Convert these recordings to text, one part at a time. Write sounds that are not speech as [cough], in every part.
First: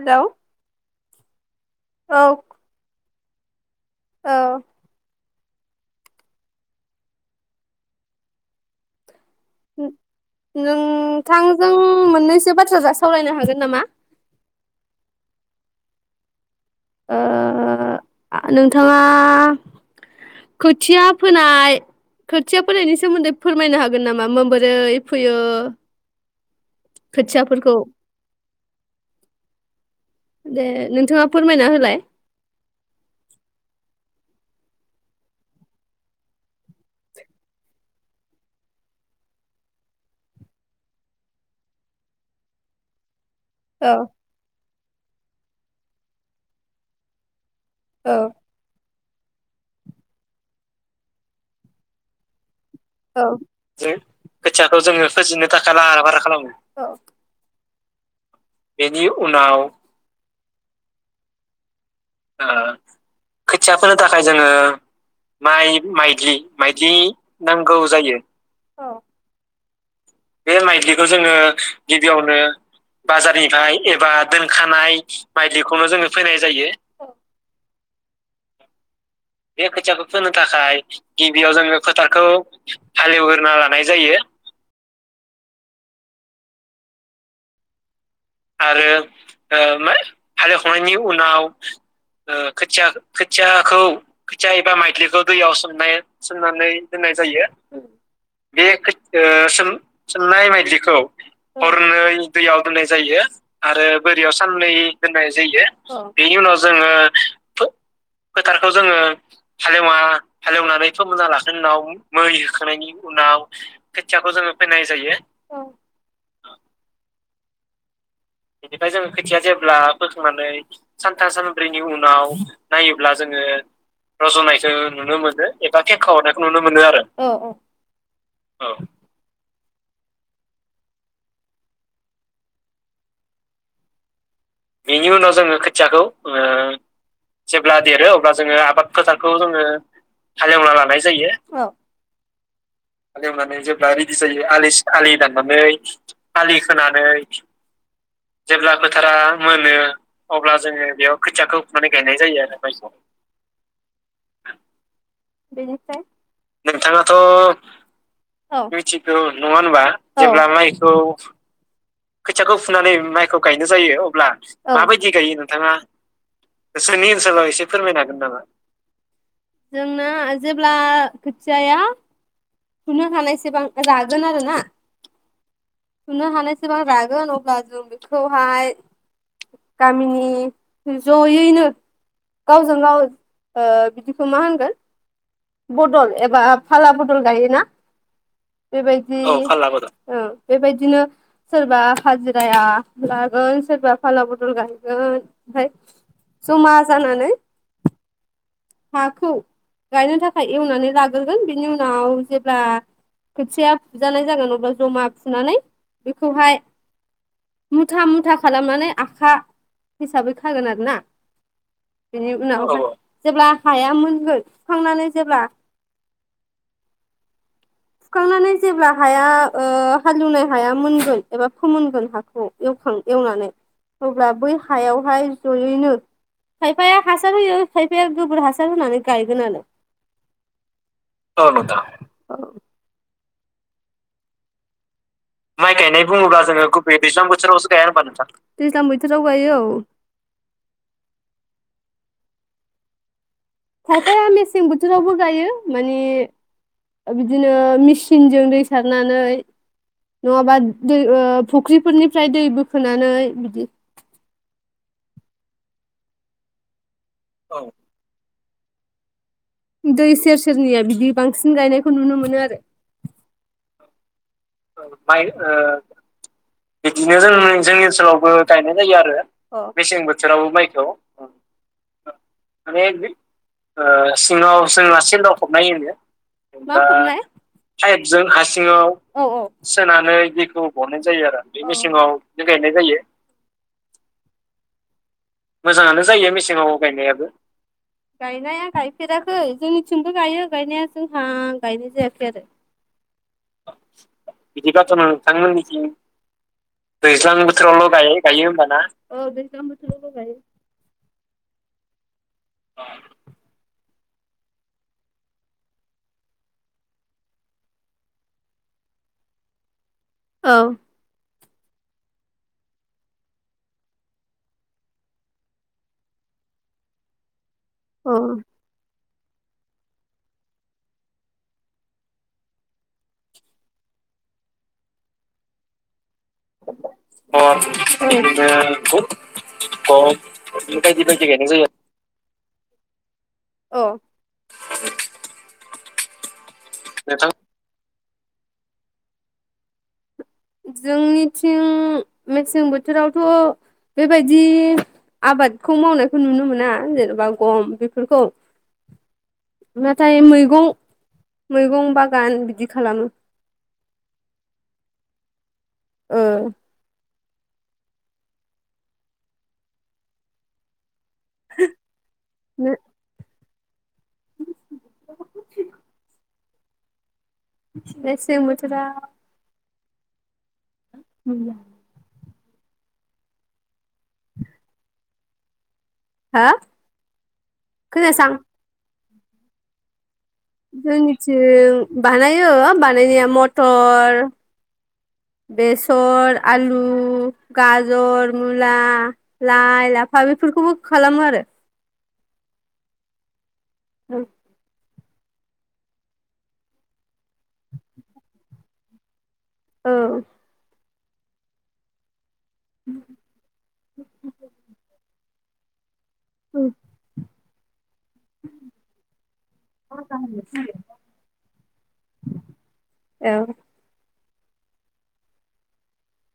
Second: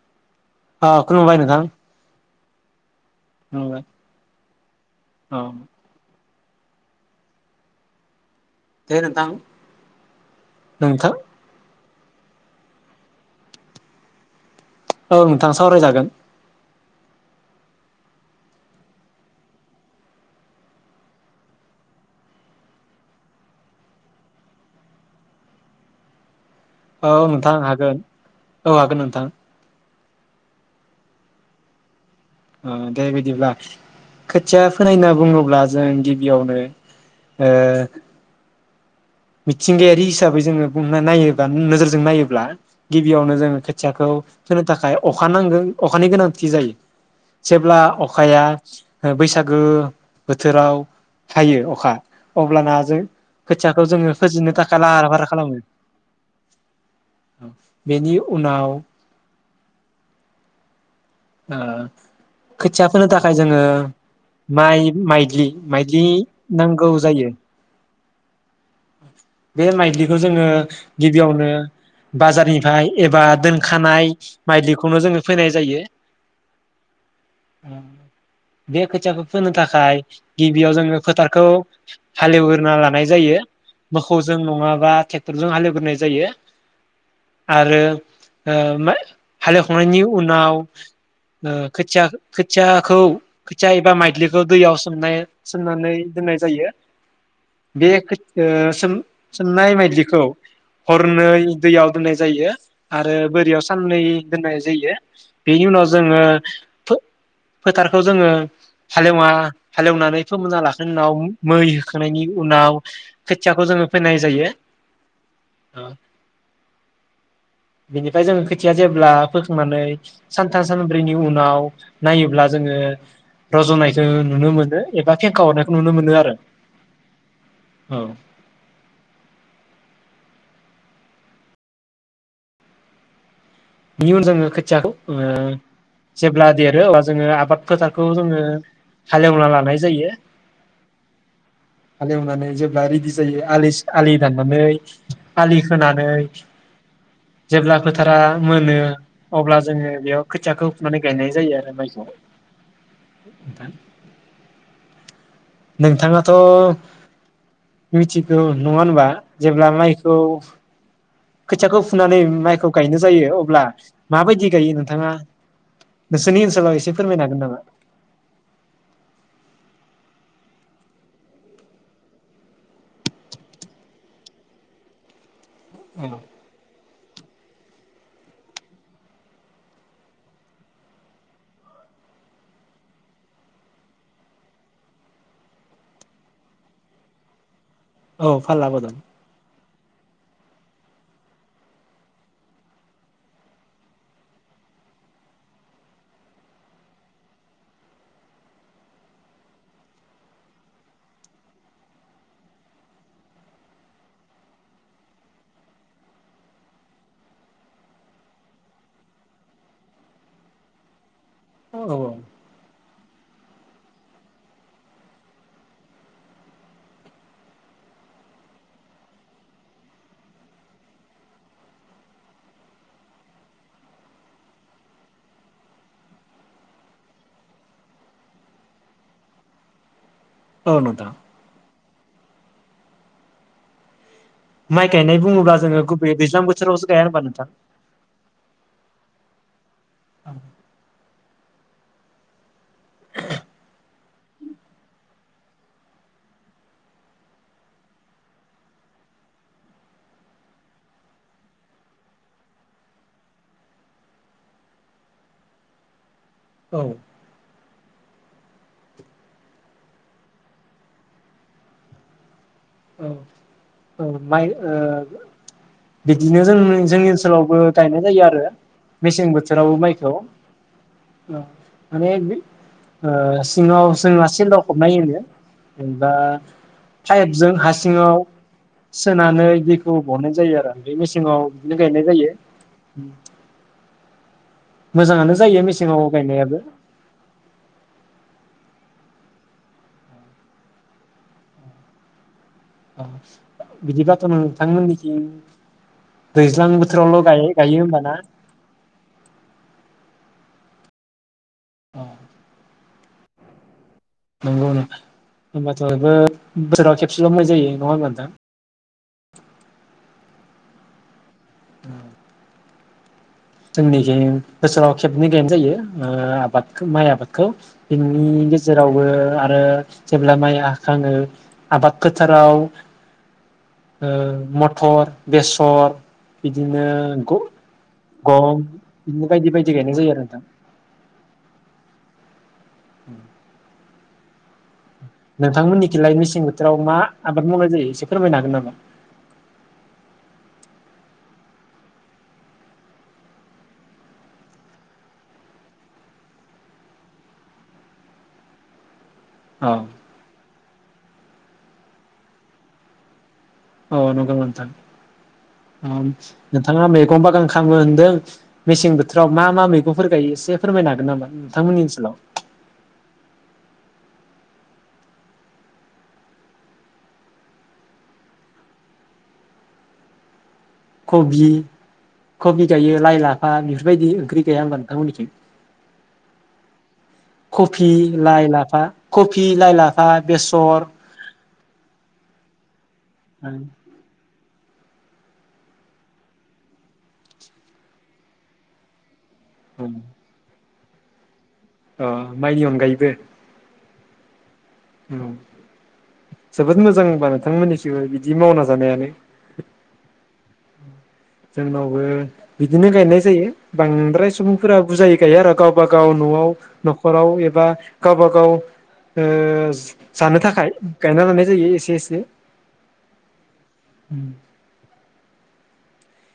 Hello अ खुलुबाय नोंथां औ खोनादों औ औ दे नोंथां नोंथां नोंथांजों आं मोननैसो बाथ्राजों सावरायनो हागोन नामा औ नोंथां सावरायजागोन नोंथाङा खोथिया फोनाय खोथिया फोनायनि सोमोन्दै फोरमायनो हागोन नामा माबोरै फोयो औ नोंथां खोथियाफोरखौ हागोन औ हागोन नोंथां दे नोंथाङा फोरमायना होलाय दे बिदिब्ला खोथिया फोनाय होनना बुङोब्ला जों गिबियावनो मिथिंगायारि हिसाबै जोङो बुं नायोब्ला नोजोरजों नायोब्ला गिबियावनो जों औ खोथियाखौ फोनो थाखाय अखा नांगौ अखानि गोनांथि जायो जेब्ला औ अखाया हो बैसागो बोथोराव हायो अखा अब्लाना जों औ खोथियाखौ जों जोङो फोजेननो थाखाय खोथियाखौ लाहार जोङो फाहार फोजेननो खालामो थाखाय लाहार फाहारा खालामो। बेनि उनाव बेनि उनाव ओ ओ खोथिया फोनो थाखाय जोङो खोथिया फोनो थाखाय जोङो माइ माइग्लि माइ माइग्लि माइदलि नांगौ माइदलि जायो नांगौ जायो औ बे माइदलि खौ जोङो बे माइलिखौ जोङो गिबियावनो गिबियावनो बाजारनिफ्राय एबा बाजारनिफ्राय एबा दोनखानाय दोनखानाय माइलिखौनो जोङो फोनाय माइलिखौनो जायो। जोङो फैनाय जायो बे खोथियाखौ फोनो बे थाखाय खोथियाखौ फोनो थाखाय गिबियाव जोङो फोथारखौ गिबियाव जोङो फोथारखौ हालेवगोरना लानाय जायो हालेवग्रोना लानाय जायो मोखौजों नङाबा आ टेक्टरजों हालेवगोनाय जायो आरो ओ आरो मोइ ओ हालेवखांनायनि उनाव हालेवखांनायनि उनाव खोथिया ओ खोथियाखौ खोथिया खोथिया-खोथियाखौ एबा माइद्लिखौ खोथिया दैयाव एबा सोमनाय माइद्लिखौ दैयाव सोमनानै सोमनाय दोननाय जायो सोमनानै दोननाय जायो बे खो बे ओ सोम खोथ ओ सोम सोमनाय माइदिखौ सोमनाय माइज्लिखौ हरनै दैयाव दोननाय हरनै जायो दैयाव दोननाय आरो जायो। बोरियाव आरो साननै बोरियाव दोननाय साननै जायो दोननाय जायो। बेनि उनाव अ। जोङो बेनि उनाव जोङो फो फोथारखौ जोङो फोथारखौ जोङो हालेवा हालेवा हालेवनानै फोमोनना हालेवनानै लाखांनायनि उनाव फोमोन्ना मै लाखांनायनि उनाव होखांनायनि मै उनाव होखांनायनि उनाव खोथियाखौ जोङो फोनाय खोथियाखौ जायो जोङो फोनाय जायो। औ। बिनिफाय जों खोथिया जेब्ला खोथिया जेब्ला फोखांनानै सान फोखांनानै सानथाम सानब्रैनि उनाव जोङो नायोब्ला जोङो रज'नायखौ नुनो रज'नायखो मोनो एबा नुनो फेंखा मोनो हरनायखौ एबा नुनो मोनो फेंखा आरो हरनायखौ नुनो मोनो आरो अ अ औ औ बिनि उन जोङो खोथियाखौ बेनि ओ उनाव जोङो खोथियाखौ जेब्ला ओ देरो अब्ला जोङो आबाद जेब्ला फोथारखौ देरो अब्ला जोङो आबाद फोथारखौ हालेवना जोङो लानाय जायो हालेवना लानाय जायो। हालेवनानै जेब्ला रिदि जायो हालेवनानै जेब्ला रेडि आलि जायो दाननानै आलि आलि दाननानै खोनानै आलि खोनानै जेब्ला फोथारा जेब्ला मोनो फोथारा अब्ला मोनो जोङो बेयाव अब्ला खोथियाखौ जोङो फुनानै बेयाव गायनाय जायो खोथियाखौ आरो फुनानै माइखौ गायनाय जायो आरो माइखौ नोंथां बेनिफ्राय नोंथाङाथ' नोंथाङाथ' औ मिथिगौ नङा होनबा मिथिगौ नङा जेब्ला होनबा औ माइखौ जेब्ला माइखौ खोथियाखौ फुनानै खोथियाखौ माइखौ फुनानै गायनो जायो माइखौ अब्ला गायनाय जायो अब्ला माबायदि गायो औ माबायदि नोंथाङा गायो नोंथाङा नोंसोरनि ओनसोलाव एसे नोंसोरनि फोरमायनो हागोन ओनसोलाव नामा? एसे फोरमायनो हागोन नामा? जोंना जेब्ला खोथियाया फुनो हानायसेबां रागोन आरो ना औ फुनो हानाय सेबां रागोन अब्ला जों बेखौहाय गामिनि जयैनो गावजों गाव ओ बिदिखौ मा होनगोन बदल एबा फाला बदल गायोना औ फाल्ला बदल बेबायदि औ फाला बद औ बेबायदिनो सोरबा हाजिराया लागोन सोरबा फाला बदल गायगोन ओमफाय जमा जानानै हाखौ गायनो थाखाय एवनानै लाग्रोगोन बिनि उनाव जेब्ला खोथिया फुजानाय जागोन अब्ला जमा फुनानै बेखौहाय मुथा मुथा खालामनानै आखा हिसाबै खागोन आरो ना औ औ बिनि उनावहाय जेब्ला हाया मोनगोन सुखांनानै जेब्ला सुखांनानै जेब्ला हाया हालेवनाय हाया मोनगोन एबा फोमोनगोन हाखौ एवनानै अब्ला बै हायावहाय जयैनो खायफाया हासार होयो खायफाया गोबोर हासार होनानै गायगोन आरो औ नोंथां औ नोंथां औ माइ गायनाय बुङोब्ला माइ जोङो गायनाय गुबैयै बुङोब्ला दैज्लां जोङो बोथोरावसो गुबै गाया होनबा दैज्लां नोंथां बोथोरावस गाया होनबा नोंथां दैज्लां बोथोराव गायो औ औ [inaudible] खायफाया मेसें बोथोरावबो गायो माने बिदिनो मेचिनजों दै सारनानै नङाबा दै फुख्रिफोरनिफ्राय दै बोखोनानै बिदि औ औ दै सेर सेरनिया बिदि बांसिन गायनायखौ नुनो मोनो आरो औ औ माइ माइ ओ बिदिनो जों जोंनि बिदिनो जों ओनसोलावबो जोंनि गायनाय जायो ओनसोलावबो आरो गायनाय जायो आरो मेसें अ बोथोरावबो मेसें माइखौ बोथोरावबो माइखौ माने माने सिङाव ओ सिङाव जोंहा जोंना सेन्दाव फबनाय होनो दा [unintelligible] पाइप पाइपजों हासिङाव दैखौ सोनानै बहननाय जायो दैखौ आरो ओमफ्राय गनाय जायो मेसेङाव आरो बे बिदिनो गायनाय मेसेङाव जायो गायनाय जायो मोजाङानो जायो मोजाङानो मेसेङाव जायो गायनायाबो मेसेङाव गायनायाबो गायनाया गायफेराखै जोंनिथिंबो गायो गायनाया जोंहा गायनाय जायाखै आरो बिदिब्लाथ' बिदिब्लाथ नोंथांमोननिथिं नोंथांमोननिथिं दैज्लां बोथोरावल' दैज्लां गायो बोथोरावल' गायो होमबाना गायो होनबा ना गायो औ नंगौ नोथां होनबाथ 'बोसोराव खेबसेल' माइ जायो नङा होमबा नोंथां औ औ जोंनिखि बोसोराव खेबनै गैयनाय जायो आबादखौ माइ आबाद बिनि गेजेरावबो आरो जेब्ला माइ हाखाङो आबाद फोथाराव मथर बेसर बिदिनो [unintelligible] बायदि गम बायदि बिदिनो बायदि बायदि जायो गायनाय आरो नोंथां जायो आरो उम अ नोंथांमोननिखिलाय मेसें बोथोराव मा आबाद मावनाय जायो एसे फोरमायनो हागोन नामा जोंनिथिं मेसें बोथोरावथ' बेबायदि आबादखौ मावनायखौ नुनो मोना जेनेबा गम बेफोरखौ औ नाथाय मैगं मैगं बागान बिदि खालामो औ नंगौ नामा नोंथां ओ नोंथाङा। मैगं बागान खालामो होन्दों मेसें बोथोराव मा मा मैगंफोर गायो एसे फोरमायनो हागोन नामा? नोंथांमोननि ओनसोलाव मेसें बोथोराव कबि कबि गायो लाइ लाफा बि बेफोर‌ बायदि ओंख्रि गाया होनबा नोंथांमोननिथिं हा कफि खोनायासां लाइ लाफा कफि, लाइ, लाफा बेसर ओ बानायो बाना मायनिया मथर बेसर, आलु, गाजर, मुला। अ लाइ, लाफा बेखौबो खालामो आरो अ माइनि अनगायैबो औ। जोबोद मोजांबा नोंथांमोननिसोबो बिदि मावना जानायानो औ। जोंनावबो बिदिनो गायनाय जायो बांद्राय सुबुंफोरा बुजायो। गायो आरो गावबा गाव गाव न'आव न'खराव बा गावबा गाव जानो थाखाय गायना लानाय जायो एसे एसे औ उम।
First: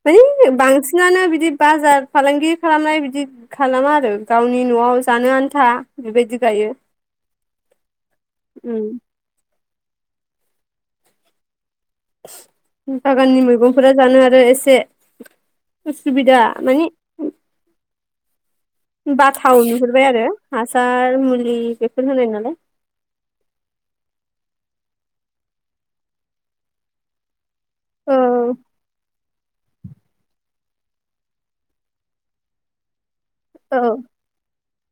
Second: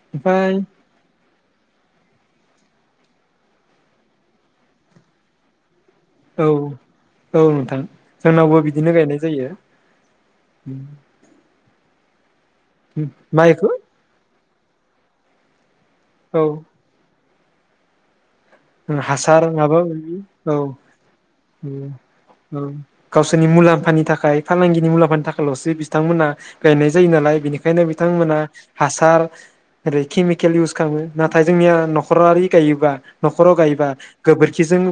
माने बांसिनानो बिदि बाजार फालांगि खालामनाय बिदि खालामा आरो गावनि न'आव जानो आन्था बेबायदि औ गायो औ नोंथां जोंनावबो बिदिनो उम गायनाय जायो। उम। बागाननि माइखौ मैगंफोरा जानो आरो एसे से औ असुबिदा माने हासार बाथाव माबा नुहुरबाय आरो औ हासार मुलि बेफोर होनाय नालाय औ गावसोरनि मुलाम्फानि थाखाय फालांगिनि मुलाम्फानि थाखायल'सो बिथांमोना गायनाय जायो नालाय बेनिखा ओंखायनो औ बिथांमोना हासार ओरै केमिकेल इउस खालामो नाथाय जोंनिया न'खरारि गायोबा न'खराव औ गायोबा औ गोबोरखिजों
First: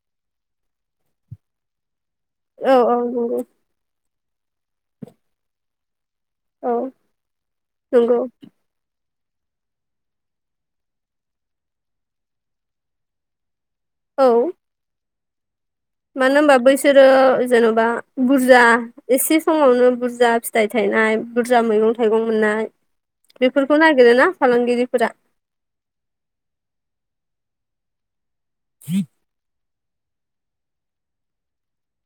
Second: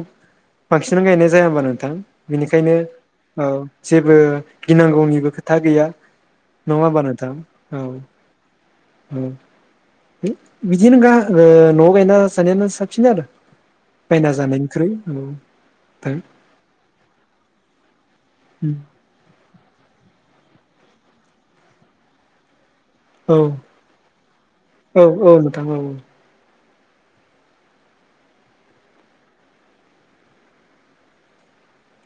बांसिन गायनाय जाया होनबा नोंथां बेनिखायनो औ जे बो गिनांगौनिबो खोथा गैया औ नङा होनबा नोंथां औ नंगौ ओ बिदि गा ओ न' गायना जानायानो साब सिन आरो बायना औ जानायनिख्रुइ मानो होनबा बैसोरो जेन'बा बुरजा एसे समावनो बुरजा फिथाइ थायनाय बुरजा मैगं थाइगं मोननाय औ बेफोरखौ नागिरोना औ फालांगिरिफोरा औ नोंथां औ [inaudible]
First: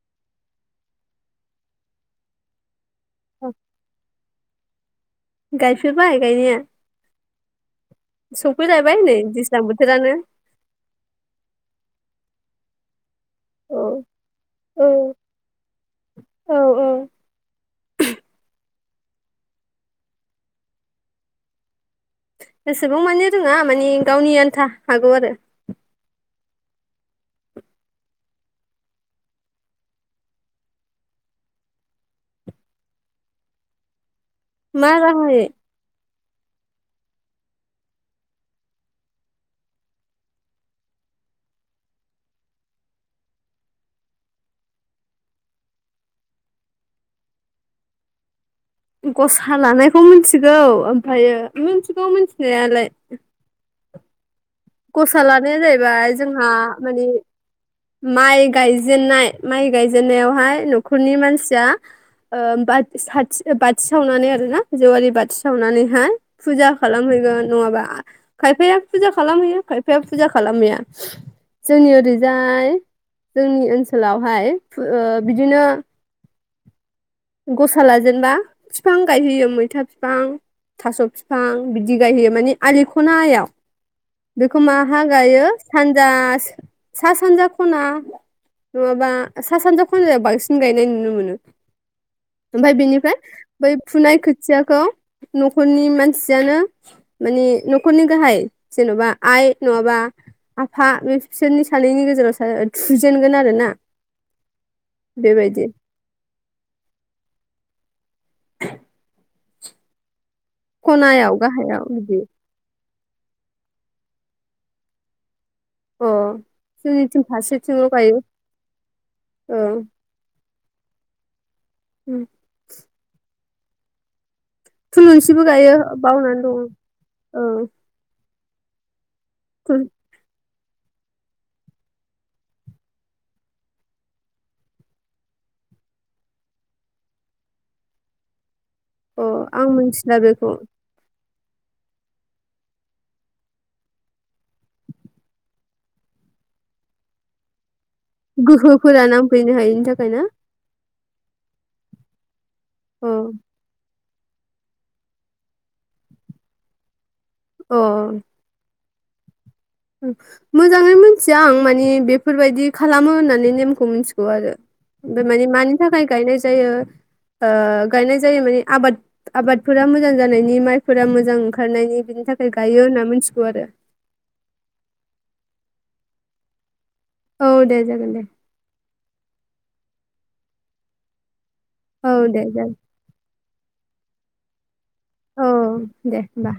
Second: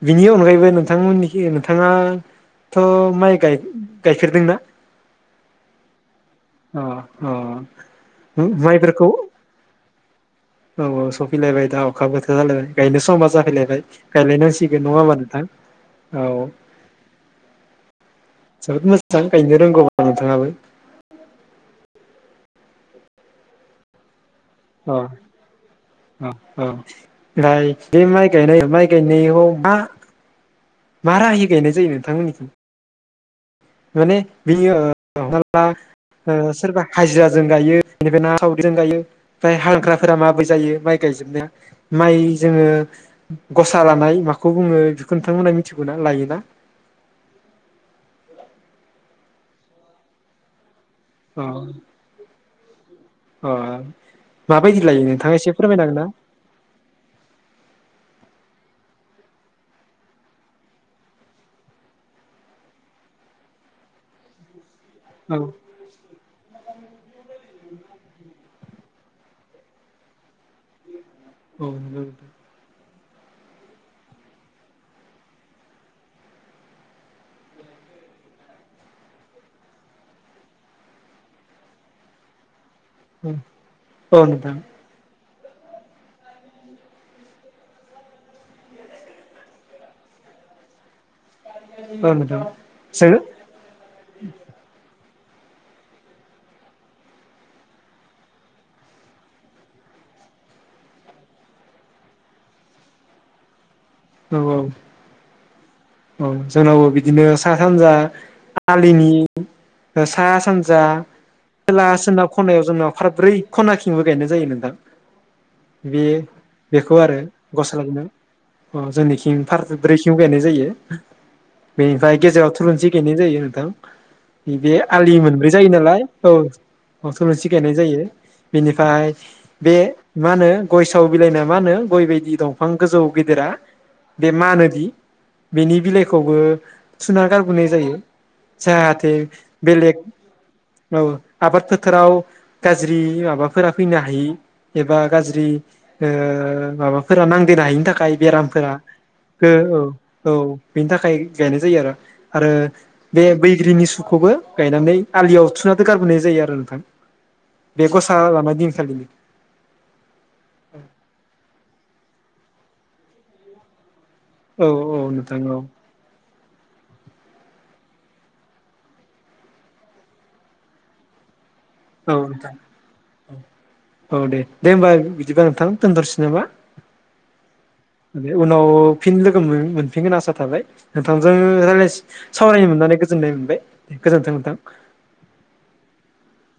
बिनि अनगायैबो नोंथांमोननिखै नोंथाङा थ माइ गाय गायफेरदोंना? गायफेरबाय गायनाया अ अ सफैलायबाय माइफोरखौ नै दैज्लां बोथोरानो औ औ सफैलायबाय दा अखाबोथ जालायबाय गायनो समा औ जाफैलायबाय गायलायनांसि औ नङा होनबा नोंथां औ जोबोद मोजां गायनो रोंगौबा नोंथाङाबो बेसेबां माने रोङा माने गावनि आन था हागौ आरो अ अ ओफ्राय बे माइ गायनाय माइ गायनायाव मा? मा राहायै गायनाय जायो नोंथांमोननिथिं? माने बियो मा राहायै [unintelligible] ओ सोरबा हाजिराजों गायो बेनिफ्राय ना सावरिजों गायो ओमफ्राय हाग्राफोरा माबोरै जायो माइ गायजोबनाया माइ जोङो गसा लानाय माखौ बुङो बेखौ नोंथांमोना मिथिगौ ना लायोना? गसा लानायखौ मोनथिगौ खायो अ मोनथिगौ मोनथि [unintelligible] अ माबायदि लायो गसा नोंथाङा एसे लानाया फोरमायनो हागोन जाहैबाय जोंहा माने माइ गायजेननाय माइ गायजेननायावहाय न'खरनि मानसिया बाथि साथि सावनानै आरोना जेवारि बाथि ना औ सावनानैहाय फुजा खालामहैयो नङाबा खायफाया फुजा खालामहैयो खायफाया फुजा खालामहैया औ जोंनि नंगौ ओरैजाय जोंनि ओनसोलावहाय बिदिनो गसा लाजेनबा फिफां गायहोयो मैथा फिफां थास' फिफां बिदि गायहोयो माने आलि खनायाव नोंथां बेखौ मााहा गायो सानजा सा सानजा खना नङाबा सा सानजा खनाजों बांसिन गायनाय नुनो मोनो [inaudible] औ नोंथां औ नोंथां ओमफ्राय बेनिफ्राय जों बै फुनाय खोथियाखौ न'खरनि मानसियानो मानि न'खरनि गाहाय जेन'बा आइ नङाबा आफा बे बिसोरनि सानैनि गेजेराव थुजेनगोन आरो ना औ औ बेबायदि औ जोंनावबो बिदिनो सा सानजा आलिनि [inaudible] सा सानजा खनायाव गाहायाव सोला बिदि सोनाब खनायाव जोंनाव फारब्रै खनाथिंबो गायनाय जायो नोंथां बे अ बेखौ आरो जोंनिथिं गसा फारसेथिंल' लानाय गायो जोंनिथिं ओ फारब्रैथिंबो गायनाय जायो [inaudible] बेनिफ्राय गेजेराव थुलुंसि गायनाय जायो दों बे बे आलि थुलुंसिबो मोनब्रै जायो गायो नालाय औ बावनानै दङ औ [unintelligible] मोनसे गायनाय जायो। बेनिफ्राय बे मा होनो गयसाव बिलाइना मा होनो गय बायदि दंफां गोजौ गेदेरा बे मानोदि बेनि बिलाइखौबो थुना गारबोनाय जायो जाहाथे औ अ आं बेलेग मिथिला बेखौ औ आबाद फोथाराव गाज्रि माबाफोरा फैनो हायि एबा गाज्रि ओ माबाफोरा नांदेरनो हायिनि थाखाय बेरामफोरा गोहोफोरा हो नांफैनो औ हायिनि थाखायनो औ बेनि थाखाय गायनाय जायो आरो आरो अ बे बैग्रिनि सु खौबो गायनानै आलियाव थुना गारबोनाय जायो आरो नोंथां बे अ गसा लानाय दिनखालिनि मोजाङै मोनथिया आं मानि बे बेफोरबायदि खालामो होननानै नेमखौ मिनथि गौ आरो औ औ ओमफ्राय नोंथां माने औ मानि थाखाय गायनाय जायो ओ गायनाय जायो माने आबाद आबादफोरा मोजां जानायनि माइफोरा मोजां ओंखारनायनि औ बिनि थाखाय नोंथां गायो होनना मिथिगौ आरो औ दे दे होमबा बिदिबा नोंथां दोनथ'नोसै नामा औ दे जागोन दे उनाव फिन लोगो मो- मोन गोन आसा थाबाय नोंथांजों रायलाय औ दे सावरायनो जागोन मोननानै गोजोननाय मोनबाय। गोजोनथों नोंथां औ दे होमबा